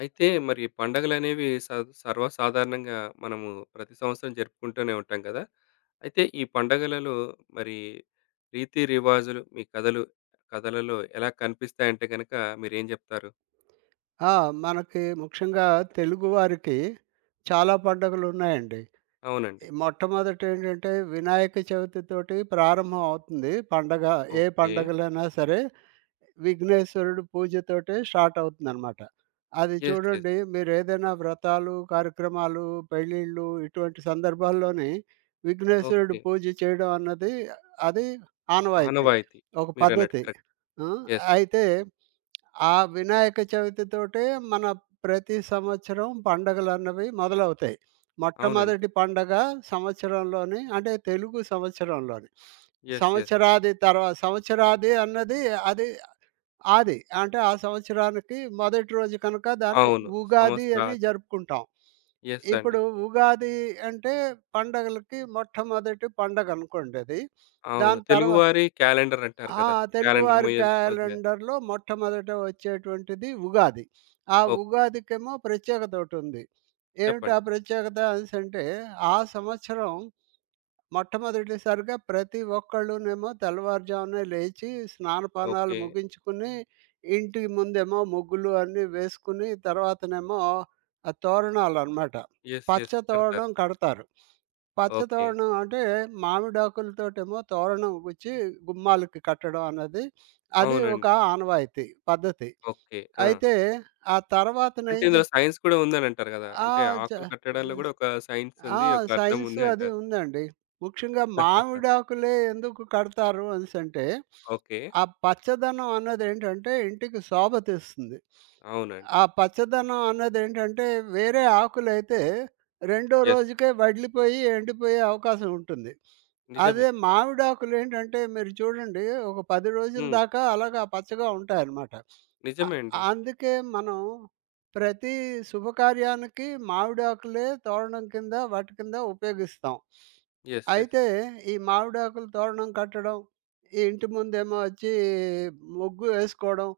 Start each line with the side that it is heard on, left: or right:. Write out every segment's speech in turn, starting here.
left: అయితే మరి పండగలనేవి సర్వసాధారణంగా మనము ప్రతి సంవత్సరం జరుపుకుంటూనే ఉంటాం కదా! అయితే ఈ పండగలలో మరి రీతి రివాజులు మీ కథలలో ఎలా కనిపిస్తాయంటే గనక మీరేం జెప్తారు?
right: ఆ! మనకి ముఖ్యంగా తెలుగువారికి చాలా పండుగలున్నాయండి.
left: అవునండి.
right: మొట్టమొదటేంటంటే వినాయక చవితితోటి ప్రారంభం అవుతుంది పండగ. ఏ
left: ఓకే.
right: పండగలైనా సరే. విఘ్నేశ్వరుడు పూజతోటే స్టార్ట్ అవుతుందనమాట. అది
left: యెస్.
right: చూడండి మీరేదైనా వ్రతాలు, కార్యక్రమాలు, పెళ్ళిళ్ళు ఇటువంటి సందర్భాల్లోని విఘ్నేశ్వరుడు
left: ఓకే.
right: పూజ చేయడం అన్నది అది ఆనవాయితీ.
left: ఆనవాయితీ.
right: ఒక
left: మీరన్నట్టు
right: పద్ధతి.
left: కరెక్ట్.
right: ఆ!
left: యెస్.
right: అయితే ఆ వినాయక చవితితోటే మన ప్రతి సంవత్సరం పండగలన్నవి మొదలవుతాయి.
left: అవునండి.
right: మొట్టమొదటి పండగ సంవత్సరంలోని అంటే తెలుగు సంవత్సరంలోని.
left: యెస్.
right: సంవత్సరాది అన్నది అది అది. అంటే ఆ సంవత్సరానికి మొదటి రోజు కనుక దాన్ని
left: అవును.
right: ఉగాది అని
left: సంవత్సరాది.
right: జరుపుకుంటాం.
left: యెస్ అండి.
right: ఇప్పుడు ఉగాది అంటే పండగలకి మొట్టమొదటి పండగ అనుకోండి అది.
left: అవును.
right: దాని తర్వా
left: తెలుగువారి క్యాలెండర్ అంటారు
right: ఆ!
left: కదా! క్యాలెండర్
right: తెలుగువారి
left: మొయల్ మొదలయ్యారు.
right: క్యాలెండర్‌లో మొట్టమొదట వచ్చేటువంటిది ఉగాది. ఆ
left: ఓకే.
right: ఉగాదికేమో ప్రత్యేకతోటుంది. ఏమిటి ఆ
left: చెప్పండి.
right: ప్రత్యేకత అనేసంటే, ఆ సంవత్సరం మొట్టమొదటిసారిగా ప్రతి ఒక్కళ్ళునేమో తెల్లవారుజామునే లేచి స్నానపానాలు
left: ఓకే.
right: ముగించుకుని, ఇంటి ముందేమో ముగ్గులు అన్నీ వేసుకుని, తర్వాతనేమో ఆ తోరణాలనమాట. పచ్చ
left: యెస్. కడతారు.
right: తోరణం కడతారు. పచ్చ
left: ఓకే.
right: తోరణం అంటే మామిడాకులతోటేమో తోరణం గుచ్చి గుమ్మాలకి కట్టడం అన్నది. అది ఒక
left: అవునండి.
right: ఆనవాయితీ, పద్ధతి.
left: ఓకే. ఆ!
right: అయితే ఆ
left: అంటే
right: తర్వాతనేం చే
left: ఇందులో సైన్స్ కూడా ఉందనంటారు గదా! అంటే
right: ఆ! చ
left: ఆకులు కట్టడంలో గూడా ఒక సైన్స్
right: ఆ!
left: ఉంది. ఒక అర్థం
right: సైన్స్
left: ఉంది
right: అది
left: అంటారు.
right: ఉందండి. ముఖ్యంగా మామిడాకులే ఎందుకు కడతారు అనేసంటే,
left: ఓకే.
right: ఆ పచ్చదనం అన్నదేంటంటే ఇంటికి శోభ తెస్తుంది.
left: అవునండి.
right: ఆ పచ్చదనం అన్నదేంటంటే వేరే ఆకులైతే రెండో
left: యెస్.
right: రోజుకే వడిలిపోయి, ఎండిపోయే అవకాశం ఉంటుంది.
left: నిజమే.
right: అదే మామిడాకులేంటంటే మీరు చూడండి ఒక 10 రోజుల
left: హ్మ్.
right: దాకా అలాగా పచ్చగా ఉంటాయన్నమాట. అ
left: నిజమే అండి.
right: అందుకే మనం ప్రతి శుభకార్యానికి మావిడాకులే తోరణం కింద వాటి కింద ఉపయోగిస్తాం.
left: యెస్.
right: అయితే ఈ మావిడాకులు తోరణం కట్టడం, ఈ ఇంటి ముందేమో వచ్చి ముగ్గు వేసుకోవడం,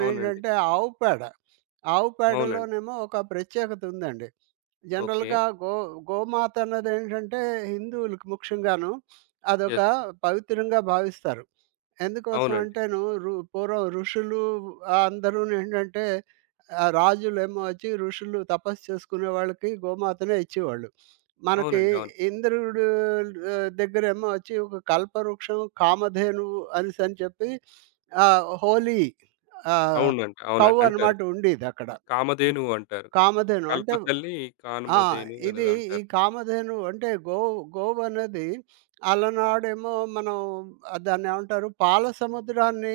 left: అవునండి.
right: ఆవు పేడ. ఆవు
left: అవునండి.
right: పేడలోనేమో ఒక ప్రత్యేకత ఉందండి.
left: ఓకే.
right: జనరల్‌గా గో గోమాత అన్నదేంటంటే హిందువులకి ముఖ్యంగాను అదొక
left: యెస్.
right: పవిత్రంగా భావిస్తారు. ఎందుకోసం
left: అవునండి.
right: అంటేను రు పూర్వం ఋషులు అందరూను ఏంటంటే రాజులేమో వచ్చి ఋషులు తపస్సు చేసుకునే వాళ్ళకి గోమాతనే ఇచ్చేవాళ్ళు. మనకి
left: అవునండి. అవును.
right: ఇంద్రుడు దగ్గరేమో వచ్చి ఒక కల్పవృక్షం కామధేనువు అనేసని చెప్పి హోలీ ఆహ్,
left: అవునండి.
right: కౌ
left: అవునండి. అంటారు.
right: అనమాట ఉండేదక్కడ.
left: కామధేనువు అంటారు.
right: కామధేను అంటే,
left: కల్పతల్లి
right: ఆ!
left: కామధేనువు
right: ఇది
left: అనేదో
right: ఈ
left: అంటారు.
right: కామధేను అంటే గోవనేది అలనాడేమో మనం దాన్నేమంటారు? పాల సముద్రాన్ని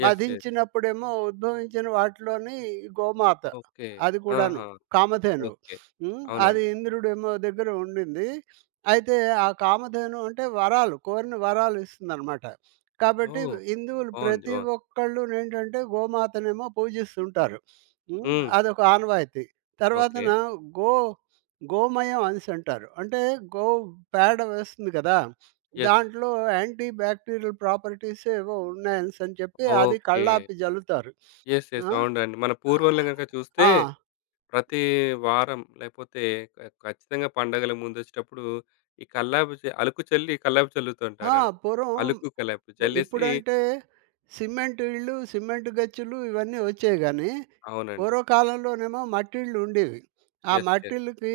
left: యెస్.
right: మధించినప్పుడేమో ఉద్భవించిన వాటిలోని ఈ గోమాత.
left: ఓకే.
right: అది కూడాను.
left: ఆహా!
right: కామధేను.
left: ఓకే.
right: అది
left: అవునండి.
right: ఇంద్రుడేమో దగ్గర ఉండింది. అయితే ఆ కామధేను అంటే వరాలు, కోరిన వరాలు ఇస్తుందనమాట. కాబట్టి
left: ఓహ్!
right: హిందువులు
left: బావుంది.
right: ప్రతి
left: బావుంది.
right: ఒక్కళ్ళునేంటంటే గోమాతనేమో పూజిస్తుంటారు. హ్మ్.
left: హ్మ్.
right: అదొక ఆనవాయితీ.
left: ఓకే.
right: తర్వాతన గో గోమయం అనేసి అంటారు. అంటే గో పేడ వేస్తుంది కదా!
left: యెస్.
right: దాంట్లో యాంటీ బ్యాక్టీరియల్ ప్రాపర్టీస్ ఏవో ఉన్నాయనేసి అని చెప్పి అది
left: ఓకే.
right: కళ్ళాపి జల్లుతారు.
left: యెస్.
right: ఆ!
left: అవునండి. మన పూర్వోళ్ళు గనక చూస్తే
right: ఆ!
left: ప్రతి వారం లేపోతే క ఖచ్చితంగా పండగల ముందొచ్చేటప్పుడు ఈ కల్లాపు చ అలుకు చల్లి కల్లాపు
right: ఆ!
left: చల్లుతుంటారు.
right: పూర్వం
left: అలుకు కల్లాపు చల్లేసి
right: ఇప్పుడంటే సిమెంట్ ఇళ్ళు, సిమెంట్ గచ్చులు ఇవన్నీ వచ్చాయి గానీ,
left: అవునండి.
right: పూర్వకాలంలోనేమో మట్టిళ్ళు ఉండేవి. ఆ
left: యెస్.
right: మట్టిళ్ళకి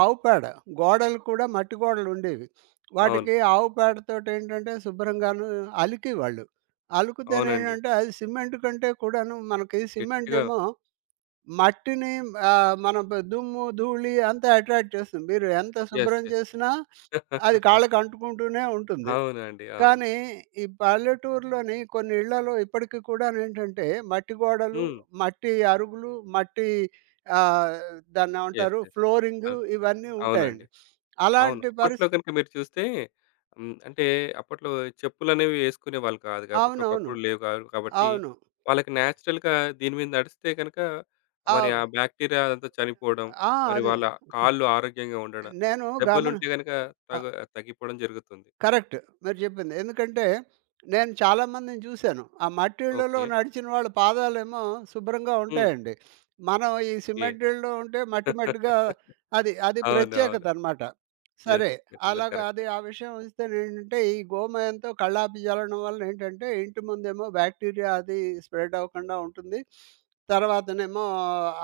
right: ఆవు పేడ గోడలు కూడా మట్టి గోడలుండేవి.
left: అవును.
right: వాటికి ఆవు పేడతోటేంటంటే శుభ్రంగాను అలికేవాళ్ళు.
left: అవునండి.
right: అలుకుతేనేంటంటే అది సిమెంట్ కంటే కూడాను మనకి సిమెంట్
left: గట్టిగా.
right: ఏమో మట్టిని ఆహ్, మన బ దుమ్ము, ధూళి అంతా అట్రాక్ట్ చేస్తుంది. మీరు ఎంత శుభ్రం
left: యెస్.
right: చేసినా అది కాళ్ళకి అంటుకుంటూనే ఉంటుంది.
left: అవునండి. అవును.
right: కానీ ఈ పల్లెటూరులోని కొన్ని ఇళ్లలో ఇప్పటికి కూడానేంటంటే, మట్టి గోడలు,
left: హ్మ్.
right: మట్టి అరుగులు, మట్టి ఆహ్, దాన్నేమంటారు
left: యెస్.
right: ఫ్లోరింగు
left: అల్
right: ఇవన్నీ ఉంటాయండి.
left: అవునండి. అవును.
right: అలాంటి
left: అప్పట్లో
right: పరిస్థి
left: గనుక మీరు చూస్తే హ్మ్. అంటే అప్పట్లో చెప్పులనేవి యేసుకునేవాళ్ళు కాదు కాబట్టి,
right: అవునవును.
left: ఒకప్పుడు లేవు గాదు కాబట్టి,
right: అవును.
left: వాళ్ళకి నేచురల్‌గా దీని మీద నడిస్తే గనక మరి
right: అవ్
left: ఆ బాక్టీరియా అదంతా చనిపోవడం,
right: ఆ!
left: మరి
right: అదే.
left: వాళ్ళ కాళ్ళు ఆరోగ్యంగా ఉండడం,
right: నేను గమని ఆ!
left: దెబ్బలుంటే గనక తగ తగ్గిపోవడం జరుగుతుంది.
right: కరెక్ట్. మీరు చెప్పింది. ఎందుకంటే నేను చాలామందిని చూసాను. ఆ మట్టి ఇళ్ళలో
left: ఓకే.
right: నడిచిన వాళ్ళ పాదాలేమో శుభ్రంగా
left: హ్మ్.
right: ఉంటాయండి. మనం ఈ
left: ఏ
right: సిమెంట్ ఇళ్ళలో ఉంటే మట్టి మట్టిగా అది అది
left: అవునవును.
right: ప్రత్యేకత అనమాట.
left: యెస్.
right: సరే.
left: మీరన్నది
right: అలాగా అది
left: కరెక్టే.
right: ఆ విషయం వస్తేనేంటంటే ఈ గోమయంతో కళ్ళాపి జల్లడం వలన ఏంటంటే ఇంటి ముందేమో బ్యాక్టీరియా అది స్ప్రెడ్ అవ్వకుండా ఉంటుంది. తర్వాతనేమో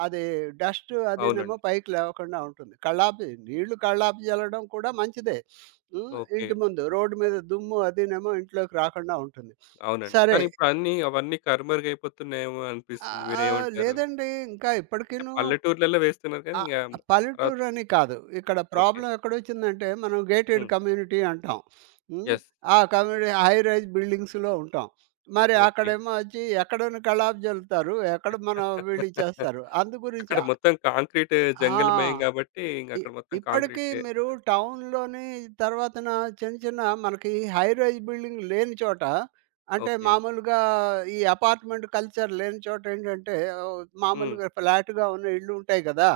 right: అది డస్ట్ అదినేమో
left: అవునండి.
right: పైకి లేవకుండా ఉంటుంది. కళ్ళాపి నీళ్లు కళ్ళాపి జల్లడం కూడా మంచిదే.
left: ఓకే.
right: ఇంటి ముందు రోడ్డు మీద దుమ్ము అదీనేమో ఇంట్లోకి రాకుండా ఉంటుంది.
left: అవునండి.
right: సరే.
left: కానీ ఇప్పుడు అవన్నీ కనుమరుగైపోతున్నాయేమో అనిపిస్తుంది. మీరేమంటారు?
right: లేదండి. ఇంకా
left: అంటే
right: ఇప్పటికీను
left: పల్లెటూర్లలో వేస్తున్నారు కానీ
right: ఆహ్,
left: ఇంక తర్వాత.
right: పల్లెటూరని కాదు. ఇక్కడ
left: ఓకే.
right: ప్రాబ్లమ్ ఎక్కడొచ్చిందంటే మనం గేటెడ్
left: హ్మ్.
right: కమ్యూనిటీ అంటాం. హ్మ్.
left: యెస్.
right: ఆ కమ్యూనిటీ హై రైజ్ బిల్డింగ్స్‌లో ఉంటాం. మరి
left: ఓకే.
right: అక్కడేమో వచ్చి ఎక్కడోని కల్లాపు జల్లుతారు. ఎక్కడ మనం వీళ్ళు చేస్తారు. అందు గురించి
left: అక్కడ మొత్తం కాంక్రీట్
right: ఆ!
left: జంగలమయం కాబట్టి
right: ఇ
left: ఇంగక్కడ మొత్తం
right: ఇప్పటికీ
left: కాంక్రీటే
right: మీరు
left: ఉంటది.
right: టౌన్‌లోని తర్వాతన చిన్న, చిన్న మనకి హై రైజ్ బిల్డింగ్ లేని చోట, అంటే
left: ఓకే.
right: మామూలుగా ఈ అపార్ట్మెంట్ కల్చర్ లేని చోట ఏంటంటే,
left: హ్మ్.
right: మామూలుగా ఫ్లాట్‌గా ఉన్న ఇళ్ళు ఉంటాయి కదా!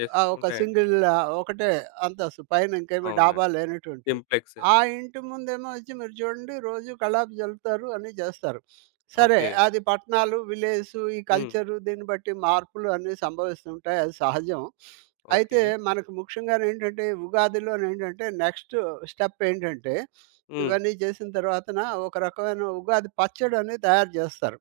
left: యెస్.
right: ఒక
left: ఉంటాయండి.
right: సింగిల్ ఒకటే అంతస్తు పైన ఇంకేమి డాబా
left: అవునండి.
right: లేనటువంటివి.
left: సింప్లెక్స్.
right: ఆ ఇంటి ముందేమో వచ్చి మీరు చూడండి రోజు కల్లాపి జల్లుతారు, అన్నీ చేస్తారు. సరే
left: ఓకే.
right: అది పట్టణాలు, విలేజెస్ ఈ
left: హ్మ్.
right: కల్చరు దీన్ని బట్టి మార్పులు అన్నీ సంభవిస్తుంటాయి అది సహజం. అయితే
left: ఓకే.
right: మనకు ముఖ్యంగానేంటంటే, ఉగాదిలోనేంటంటే నెక్స్ట్ స్టెప్ ఏంటంటే,
left: హ్మ్.
right: ఇవన్నీ చేసిన తర్వాతన ఒక రకమైన ఉగాది పచ్చడనేది తయారు జేస్తారు.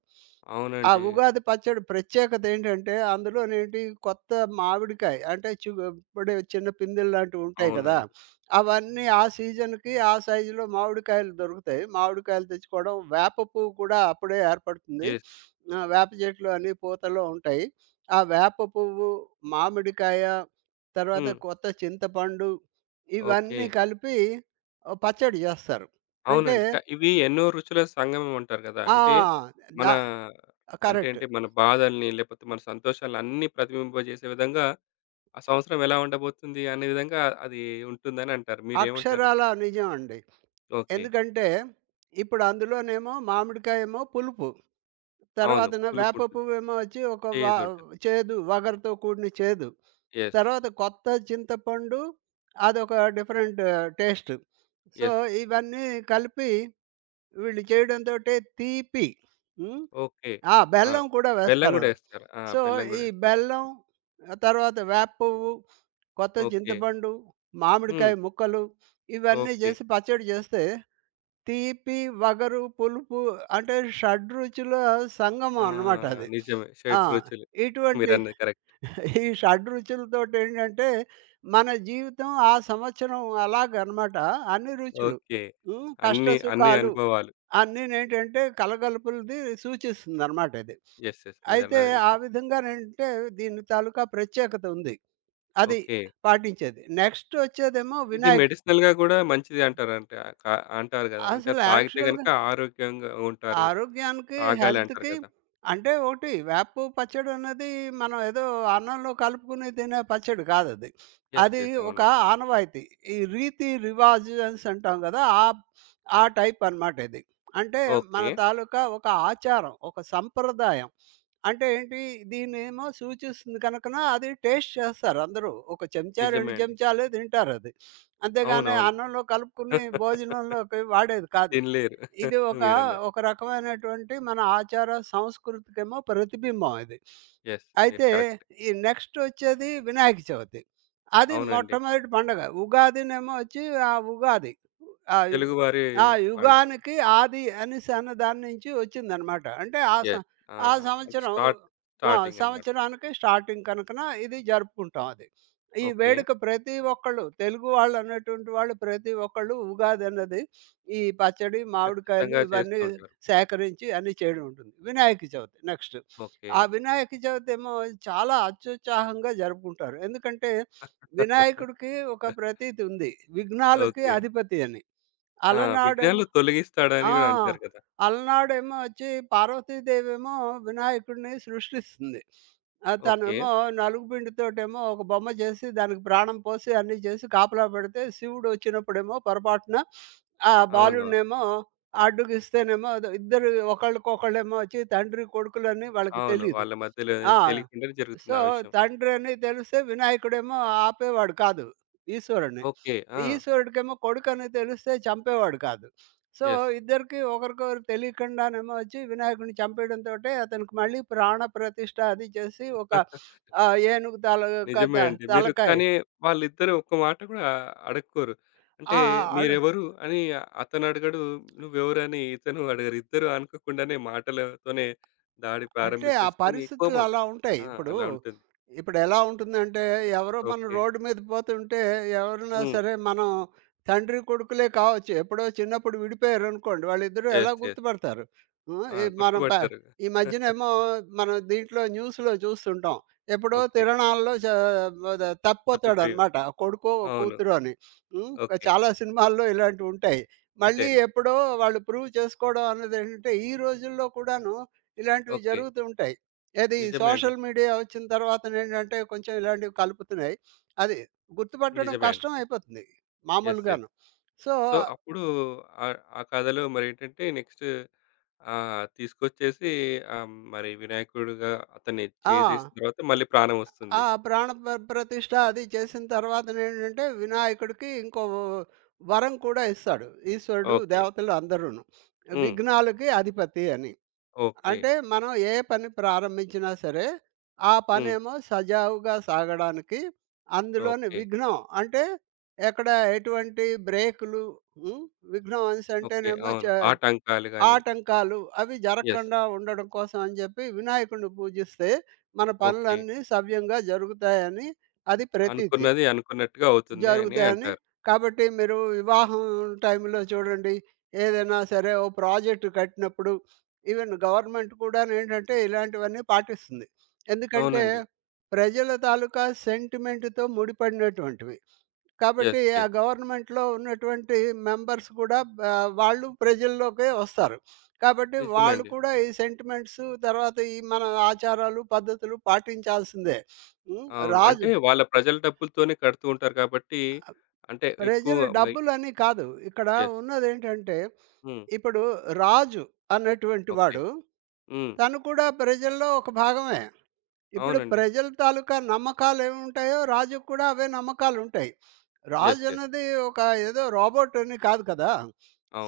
right: ఆ
left: అవునండి.
right: ఉగాది పచ్చడి ప్రత్యేకత ఏంటంటే, అందులోనేంటి కొత్త మామిడికాయ అంటే ఇప్పుడే చిన్న పిందెలు లాంటివుంటాయి గదా!
left: అవునండి.
right: అవన్నీ ఆ సీజన్‌కి ఆ సైజులో మామిడికాయలు దొరుకుతాయి. మామిడికాయలు తెచ్చుకోవడం, వేప పువ్వు కూడా అప్పుడే ఏర్పడుతుంది.
left: యెస్.
right: వేప చెట్లు అన్నీ పూతలో ఉంటాయి. ఆ వేప పువ్వు, మామిడికాయ తర్వాత
left: హ్మ్.
right: కొత్త చింతపండు,
left: ఓకే.
right: ఇవన్నీ కలిపి ఓ పచ్చడి జేస్తారు. అంటే
left: అవునండి. ఇవి ఎన్నో రుచుల సంగమం అంటారు గదా!
right: ఆ!
left: అంటే మన
right: ద
left: అంటే,
right: కరెక్ట్.
left: అంటే మన బాధల్ని లేకపోతే మన సంతోషాలను అన్నీ ప్రతిబింబజేసే విధంగా ఆ సంవత్సరం ఎలా ఉండబోతుంది అనే విధంగా అది ఉంటుందని అంటారు. మీరేమంటారు?
right: అక్షరాలా నిజం అండి.
left: ఓకే.
right: ఎందుకంటే, ఇప్పుడు అందులోనేమో మామిడికాయేమో పులుపు.
left: అవును.
right: తర్వాతన వేప
left: పులుపుంటుంది.
right: పువ్వేమో వచ్చి ఒక వ
left: చేదుంటుంది.
right: చేదు, వగరుతో కూడిన చేదు.
left: యెస్.
right: తర్వాత కొత్త చింతపండు అదొక డిఫరెంట్ టేస్ట్. So,
left: yes.
right: ఇవన్నీ కలిపి వీళ్ళు చేయడంతోటే తీపి. హ్మ్.
left: ఓకే.
right: ఆ!
left: ఆ!
right: బెల్లం కూడా వేస్తారు అందులో. సో,
left: బెల్లం గూడా
right: ఈ
left: యేస్తారు.
right: బెల్లం, ఆ తర్వాత వేప పువ్వు, కొత్త
left: ఓకే.
right: చింతపండు,
left: హ్మ్.
right: మామిడికాయ ముక్కలు ఇవన్నీ
left: ఓకే.
right: చేసి పచ్చడి చేస్తే తీపి, వగరు, పులుపు అంటే షడ్‌రుచుల సంగమం
left: ఆ!
right: అన్నమాట అది.
left: నిజమే.
right: ఆ!
left: షెడ్ రుచులు.
right: ఇటువంటి
left: మీరన్నది కరెక్ట్.
right: ఈ షడ్‌రుచులతోటేంటంటే మన జీవితం ఆ సంవత్సరం అలాగనమాట. అన్ని రుచులు.
left: ఓకే.
right: కష్ట
left: అన్ని
right: సుఖాలు
left: అనుభవాలు.
right: అన్నీనేంటంటే కలగలుపులది సూచిస్తుందనమాట ఇది.
left: యెస్.
right: అయితే
left: మీరన్నది
right: ఆ
left: నిజం.
right: విధంగానంటే దీని తాలూకా ప్రత్యేకత ఉంది. అది
left: ఓకే.
right: పాటించేది. నెక్స్ట్ వచ్చేదేమో
left: ఇది
right: వినాయక్
left: మెడిసినల్‌గా గూడా మంచిది అంటారంట క అంటారు గదా! అంటే
right: అసలు
left: తాగితే
right: యాక్చువల్‌గా
left: గనుక ఆరోగ్యంగా ఉంటారు.
right: ఆరోగ్యానికి,
left: తాగాలి అంటారు
right: హెల్త్‌కి
left: కదా!
right: అంటే ఒకటి వేప పువ్వు పచ్చడి అన్నది మనం ఏదో అన్నంలో కలుపుకుని తినే పచ్చడి కాదది. అది అది
left: యెస్.
right: ఒక
left: అవునండి.
right: ఆనవాయితీ. ఈ రీతి రివాజన్స్ అంటాం కదా! ఆ ఆ టైప్ అనమాట ఇది. అంటే
left: ఓకే.
right: మన తాలూకా ఒక ఆచారం, ఒక సంప్రదాయం. అంటే ఏంటి దీన్నేమో సూచిస్తుంది కనుకన అది టేస్ట్ చేస్తారు అందరూ. ఒక చెంచా,
left: నిజమే
right: 2
left: అండి.
right: చెంచాలే తింటారది. అంతేగాని
left: అవునవును.
right: అన్నంలో కలుపుకుని భోజనంలోకి వాడేది కాదు.
left: తినలేరు.
right: ఇది ఒక,
left: మీరన్నట్టు.
right: ఒక రకమైనటువంటి మన ఆచార సంస్కృతికేమో ప్రతిబింబం ఇది.
left: యెస్. మీరు
right: అయితే
left: కరెక్ట్.
right: ఈ నెక్స్ట్ వచ్చేది వినాయక చవితి. అది
left: అవునండి.
right: మొట్టమొదటి పండగ. ఉగాదినేమో వచ్చి ఆ ఉగాది. ఆ యు
left: తెలుగువారి
right: ఆ
left: వంటలు.
right: యుగానికి ఆది అనేసి అన్న దాని నుంచి వచ్చిందనమాట. అంటే ఆ
left: యెస్.
right: సం
left: ఆ!
right: ఆ
left: అంటే
right: సంవత్సరం
left: స్టార్టింగ్ అన్నమాట.
right: సంవత్సరానికి స్టార్టింగ్ కనుకన ఇది జరుపుకుంటాం అది. ఈ
left: ఓకే.
right: వేడుక ప్రతి ఒక్కళ్ళు తెలుగు వాళ్ళన్నటువంటి వాళ్ళు ప్రతి ఒక్కళ్ళు ఉగాదన్నది ఈ పచ్చడి, మామిడికాయలు
left: ఖచ్చితంగా
right: ఇవన్నీ
left: చేస్తుంటారు.
right: సేకరించి అన్నీ చేయడం ఉంటుంది. వినాయక చవితి నెక్స్ట్.
left: ఓకే.
right: ఆ వినాయక చవితేమో చాలా అత్యుత్సాహంగా జరుపుకుంటారు. ఎందుకంటే వినాయకుడికి ఒక ప్రతీతి ఉంది. విఘ్నాలకి
left: ఓకే.
right: అధిపతి అని.
left: ఆ!
right: అలనాడేమో
left: విఘ్నాలు తొలగిస్తాడని
right: ఆ!
left: గూడా అంటారు కదా!
right: అలనాడేమో వచ్చి పార్వతీదేవేమో వినాయకుడిని సృష్టిస్తుంది.
left: ఓకే.
right: తనేమో నలుగు పిండితోటేమో ఒక బొమ్మ చేసి దానికి ప్రాణం పోసి అన్నీ చేసి కాపలా పెడితే శివుడొచ్చినప్పుడేమో పొరపాటున ఆ
left: అవునవును.
right: బాలుడినేమో అడ్డుగిస్తేనేమో అదో ఇద్దరు ఒకళ్ళకొకళ్ళేమో వచ్చి తండ్రి కొడుకులని వాళ్ళకి
left: అవును.
right: తెలీదు.
left: వాళ్ళ మధ్యలో
right: ఆ!
left: తెలియకుండానే జరుగుతుంది
right: సో,
left: ఆ విషయం.
right: తండ్రని తెలిస్తే వినాయకుడేమో ఆపేవాడు కాదు ఈశ్వరుడిని.
left: ఓకే. ఆ!
right: ఈశ్వరుడికేమో కొడుకని తెలిస్తే చంపేవాడు కాదు. So,
left: yes.
right: ఇద్దరికీ ఒకరికొకరు తెలియకుండానేమో వచ్చి వినాయకుడిని చంపేయడంతోటే అతనికి మళ్ళీ ప్రాణ ప్రతిష్ఠ అది చేసి ఒక ఏనుగు తాలూకా
left: నిజమే అండి. మీరు
right: తలకాయ.
left: కానీ వాళ్ళిద్దరూ ఒక్క మాట కూడా అడుక్కోరు. అంటే
right: ఆ! ఆ! అడు
left: మీరెవరు అని అతనడగడు, నువ్వెవరని ఇతను అడగరు. ఇద్దరు అనుకోకుండానే మాటలతోనే దాడి
right: అంటే ఆ
left: ప్రారంభించేసుకొని
right: పరిస్థితులు
left: కోపం.
right: అలా ఉంటాయి.
left: ఆ! అలా ఉంటుంది.
right: ఇప్పుడు ఎలా ఉంటుందంటే ఎవరో మనం
left: ఓకే.
right: రోడ్డు మీద పోతుంటే ఎవరైనా
left: హ్మ్.
right: సరే మనం తండ్రి కొడుకులే కావచ్చు. ఎప్పుడో చిన్నప్పుడు విడిపోయారనుకోండి వాళ్ళిద్దరూ ఎలా
left: యెస్.
right: గుర్తుపడతారు? హ్మ్.
left: ఆ!
right: ఈ మనం ప
left: గుర్తుపట్టారు.
right: ఈ మధ్యనేమో మనం దీంట్లో న్యూస్‌లో చూస్తుంటాం. ఎప్పుడో
left: ఓకే.
right: తిరణాల్లో చ ద
left: తప్పిపోయావు.
right: తప్పిపోతాడనమాట కొడుకో,
left: అవును.
right: కూతురో అని. హ్మ్.
left: ఓకే.
right: చాలా సినిమాల్లో ఇలాంటివుంటాయి.
left: అంతే
right: మళ్ళీ
left: అండి.
right: ఎప్పుడో వాళ్ళు ప్రూవ్ చేసుకోవడం అన్నదేంటంటే ఈ రోజుల్లో కూడాను ఇలాంటివి
left: ఓకే.
right: జరుగుతూ ఉంటాయి. ఏది
left: నిజమే అండి.
right: సోషల్ మీడియా వచ్చిన తర్వాతనేంటంటే కొంచెం ఇలాంటివి కలుపుతున్నాయి. అది గుర్తుపట్టడం
left: నిజమే అండి.
right: కష్టం అయిపోతుంది
left: యెస్.
right: మామూలుగాను. సో
left: సో, అప్పుడు ఆ కథలో మరేంటంటే నెక్స్ట్ తీసుకొచ్చేసి మరి వినాయకుడుగా అతన్ని
right: ఆ!
left: చేసేసిన తర్వాత మళ్ళీ ప్రాణం
right: ఆ
left: వస్తుంది.
right: ప్రాణ ప్రతిష్ఠ అది చేసిన తర్వాతనేంటంటే వినాయకుడికి ఇంకో వరం కూడా ఇస్తాడు. ఈశ్వరుడు,
left: ఓకే.
right: దేవతలు అందరూను.
left: హ్మ్.
right: విఘ్నాలకి అధిపతి అని.
left: ఓకే.
right: అంటే మనం ఏ పని ప్రారంభించినా సరే, ఆ
left: హ్మ్.
right: పనేమో సజావుగా సాగడానికి అందులోని
left: ఓకే.
right: విఘ్నం అంటే ఎక్కడ ఎటువంటి బ్రేకులు, హ్మ్. విఘ్నం అనేసి
left: ఓకే.
right: అంటేనేమో
left: అవును.
right: చ
left: ఆటంకాలు గాని
right: ఆటంకాలు అవి
left: యెస్.
right: జరగకుండా ఉండడం కోసం అని చెప్పి వినాయకుడిని పూజిస్తే మన
left: ఓకే.
right: పనులన్నీ సవ్యంగా జరుగుతాయని అది ప్రతీతి.
left: అనుకున్నది అనుకున్నట్టుగా అవుతుంది అని
right: జరుగుతాయని.
left: అంటారు.
right: కాబట్టి మీరు వివాహం టైంలో చూడండి, ఏదైనా సరే ఓ ప్రాజెక్ట్ కట్టినప్పుడు ఈవెన్ గవర్నమెంట్ కూడానేంటంటే ఇలాంటివన్నీ పాటిస్తుంది. ఎందుకంటే
left: అవునండి.
right: ప్రజల తాలూకా సెంటిమెంట్‌తో ముడిపడినటువంటివి. కాబట్టి ఆ
left: యెస్.
right: గవర్నమెంట్‌లో ఉన్నటువంటి మెంబర్స్ కూడా వాళ్ళు ప్రజల్లోకే వస్తారు. కాబట్టి
left: నిజమే
right: వాళ్ళు
left: అండి.
right: కూడా ఈ సెంటిమెంట్స్ తర్వాత ఈ మన ఆచారాలు, పద్ధతులు పాటించాల్సిందే. హ్మ్.
left: అవును. అంటే
right: రాజు
left: వాళ్ళ ప్రజల డబ్బులతోనే కడుతూ ఉంటారు కాబట్టి అంటే ఎక్కువ
right: ప్రజలు
left: మరి
right: డబ్బులని కాదు. ఇక్కడ
left: యెస్.
right: ఉన్నదేంటంటే,
left: హ్మ్.
right: ఇప్పుడు రాజు అన్నటువంటి
left: ఓకే.
right: వాడు,
left: హ్మ్.
right: తను కూడా ప్రజల్లో ఒక భాగమే. ఇప్పుడు
left: అవునండి.
right: ప్రజల తాలూకా నమ్మకాలేవుంటాయో, రాజుకి కూడా అవే నమ్మకాలుంటాయి.
left: యెస్.
right: రాజన్నది ఒక ఏదో రోబోట్ అని కాదు కదా!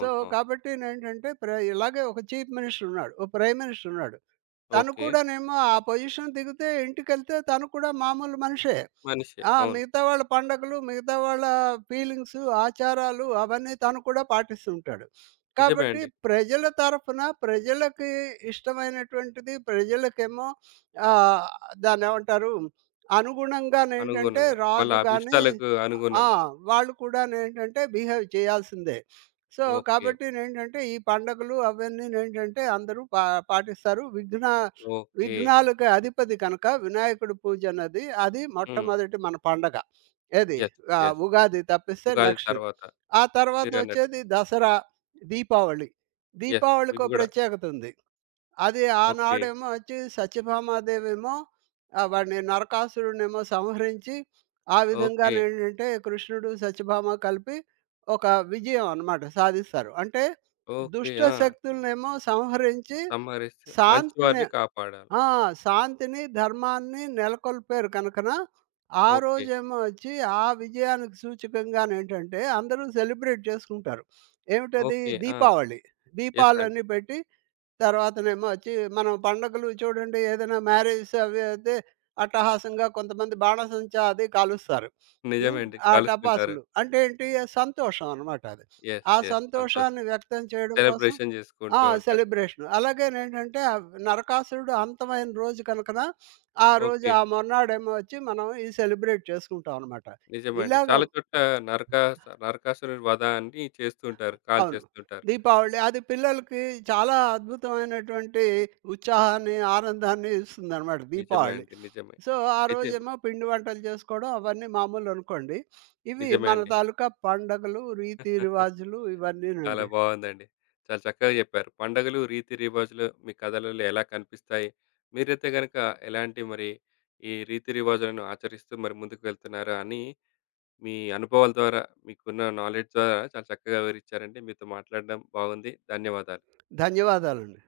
right: సో,
left: అవును.
right: కాబట్టినేంటంటే, ఇలాగే ఒక చీఫ్ మినిస్టర్ ఉన్నాడు. ఓ ప్రైమ్ మినిస్టర్ ఉన్నాడు. తను
left: ఓకే.
right: కూడానేమో ఆ పొజిషన్ దిగితే ఇంటికెళ్తే తను కూడా మామూలు మనిషే.
left: మనిషే. అవును.
right: మిగతా వాళ్ళ పండగలు, మిగతా వాళ్ళ ఫీలింగ్స్, ఆచారాలు అవన్నీ తను కూడా పాటిస్తూ ఉంటాడు.
left: నిజమే
right: కాబట్టి
left: అండి.
right: ప్రజల తరఫున ప్రజలకి ఇష్టమైనటువంటిది ప్రజలకేమో ఆహ్, దాన్నేమంటారు? అనుగుణంగానేంటంటే
left: అనుగుణంగా. వాళ్ళ
right: రాజు గాని
left: అభిష్టాలకు
right: ఆ!
left: అనుగుణంగా.
right: వాళ్ళు కూడానేంటంటే బిహేవ్ చేయాల్సిందే. So,
left: okay.
right: కాబట్టినేంటంటే ఈ పండగలు అవన్నీనేంటంటే అందరూ పాటిస్తారు.
left: ఓకే.
right: విఘ్నాలకి అధిపతి కనుక వినాయకుడి పూజ అన్నది అది
left: హ్మ్.
right: మొట్టమొదటి మన పండగ. ఏది
left: యెస్. యెస్.
right: ఉగాది తప్పిస్తే
left: ఉగాది
right: నెక్స్ట్.
left: తర్వాత
right: ఆ తర్వాత
left: మీరన్నట్టు.
right: వచ్చేది దసరా, దీపావళి.
left: యెస్.
right: దీపావళికో
left: ఇవి గూడా.
right: ప్రత్యేకత ఉంది. అది
left: ఓకే.
right: ఆనాడేమో వచ్చి సత్యభామాదేవేమో వాడిని నరకాసురుడినేమో సంహరించి ఆ
left: ఓకే.
right: విధంగానేంటంటే కృష్ణుడు, సత్యభామ కలిపి ఒక విజయం అన్నమాట సాధిస్తారు. అంటే
left: ఓకే.
right: దుష్ట
left: ఆ!
right: శక్తులనేమో సంహరించి
left: సంహరిస్తూ
right: శాంతిని
left: మంచివారిని కాపాడాలి.
right: ఆ! శాంతిని, ధర్మాన్ని నెలకొల్పారు కనుకన, ఆ
left: ఓకే.
right: రోజేమో వచ్చి ఆ విజయానికి సూచకంగానేంటంటే అందరూ సెలబ్రేట్ చేసుకుంటారు. ఏమిటది
left: ఓకే. ఆ!
right: దీపావళి.
left: యెస్ అండి.
right: దీపాలన్నీ పెట్టి తర్వాతనేమో వచ్చి మనం పండగలు చూడండి ఏదైనా మ్యారేజెస్ అవి అయితే అట్టహాసంగా కొంతమంది బాణసంచా అది కాలుస్తారు. హ్మ్.
left: నిజమే అండి.
right: ఆ
left: కలుస్తుంటారు.
right: టపాసులు. అంటే ఏంటి? ఆ సంతోషం అనమాట అది. ఆ
left: యెస్. సంతోషం.
right: సంతోషాన్ని వ్యక్తం చేయడం కోసం
left: సెలబ్రేషన్
right: ఆ!
left: జేసుకుంటూ ఉంటారు.
right: సెలబ్రేషన్. అలాగేనేంటంటే నరకాసురుడు అంతమైన రోజు కనుకన, ఆ రోజు
left: ఓకే.
right: ఆ మొన్నాడేమో వచ్చి మనం ఇది సెలబ్రేట్ చేసుకుంటాం అనమాట.
left: నిజమే అండి.
right: ఇలాగ
left: చాలా చోట్ల నరకా నరకాసురుడి వధ అని చేస్తుంటారు.
right: అవును.
left: కాల్చేస్తుంటారు.
right: దీపావళి అది పిల్లలకి చాలా అద్భుతమైనటువంటి ఉత్సాహాన్ని, ఆనందాన్ని ఇస్తుందనమాట
left: నిజమే
right: దీపావళి.
left: అండి. నిజమే.
right: సో, ఆ
left: అయితే
right: రోజేమో పిండి వంటలు చేసుకోవడం అవన్నీ మామూలనుకోండి. ఇవి
left: నిజమే
right: మన
left: అండి.
right: తాలూకా పండగలు, రీతి రివాజులు
left: చాలా
right: ఇవన్నీనండి.
left: బావుందండి. చాలా చక్కగా చెప్పారు. పండగలు, రీతి రివాజులు మీ కథలలో ఎలా కనిపిస్తాయి? మీరైతే గనక ఎలాంటి మరి ఈ రీతి రివాజులను ఆచరిస్తూ మరి ముందుకు వెళ్తున్నారా అని మీ అనుభవాల ద్వారా మీకున్న నాలెడ్జ్ ద్వారా చాలా చక్కగా వివరించారండి. మీతో మాట్లాడడం బాగుంది. ధన్యవాదాలు.
right: ధన్యవాదాలండి.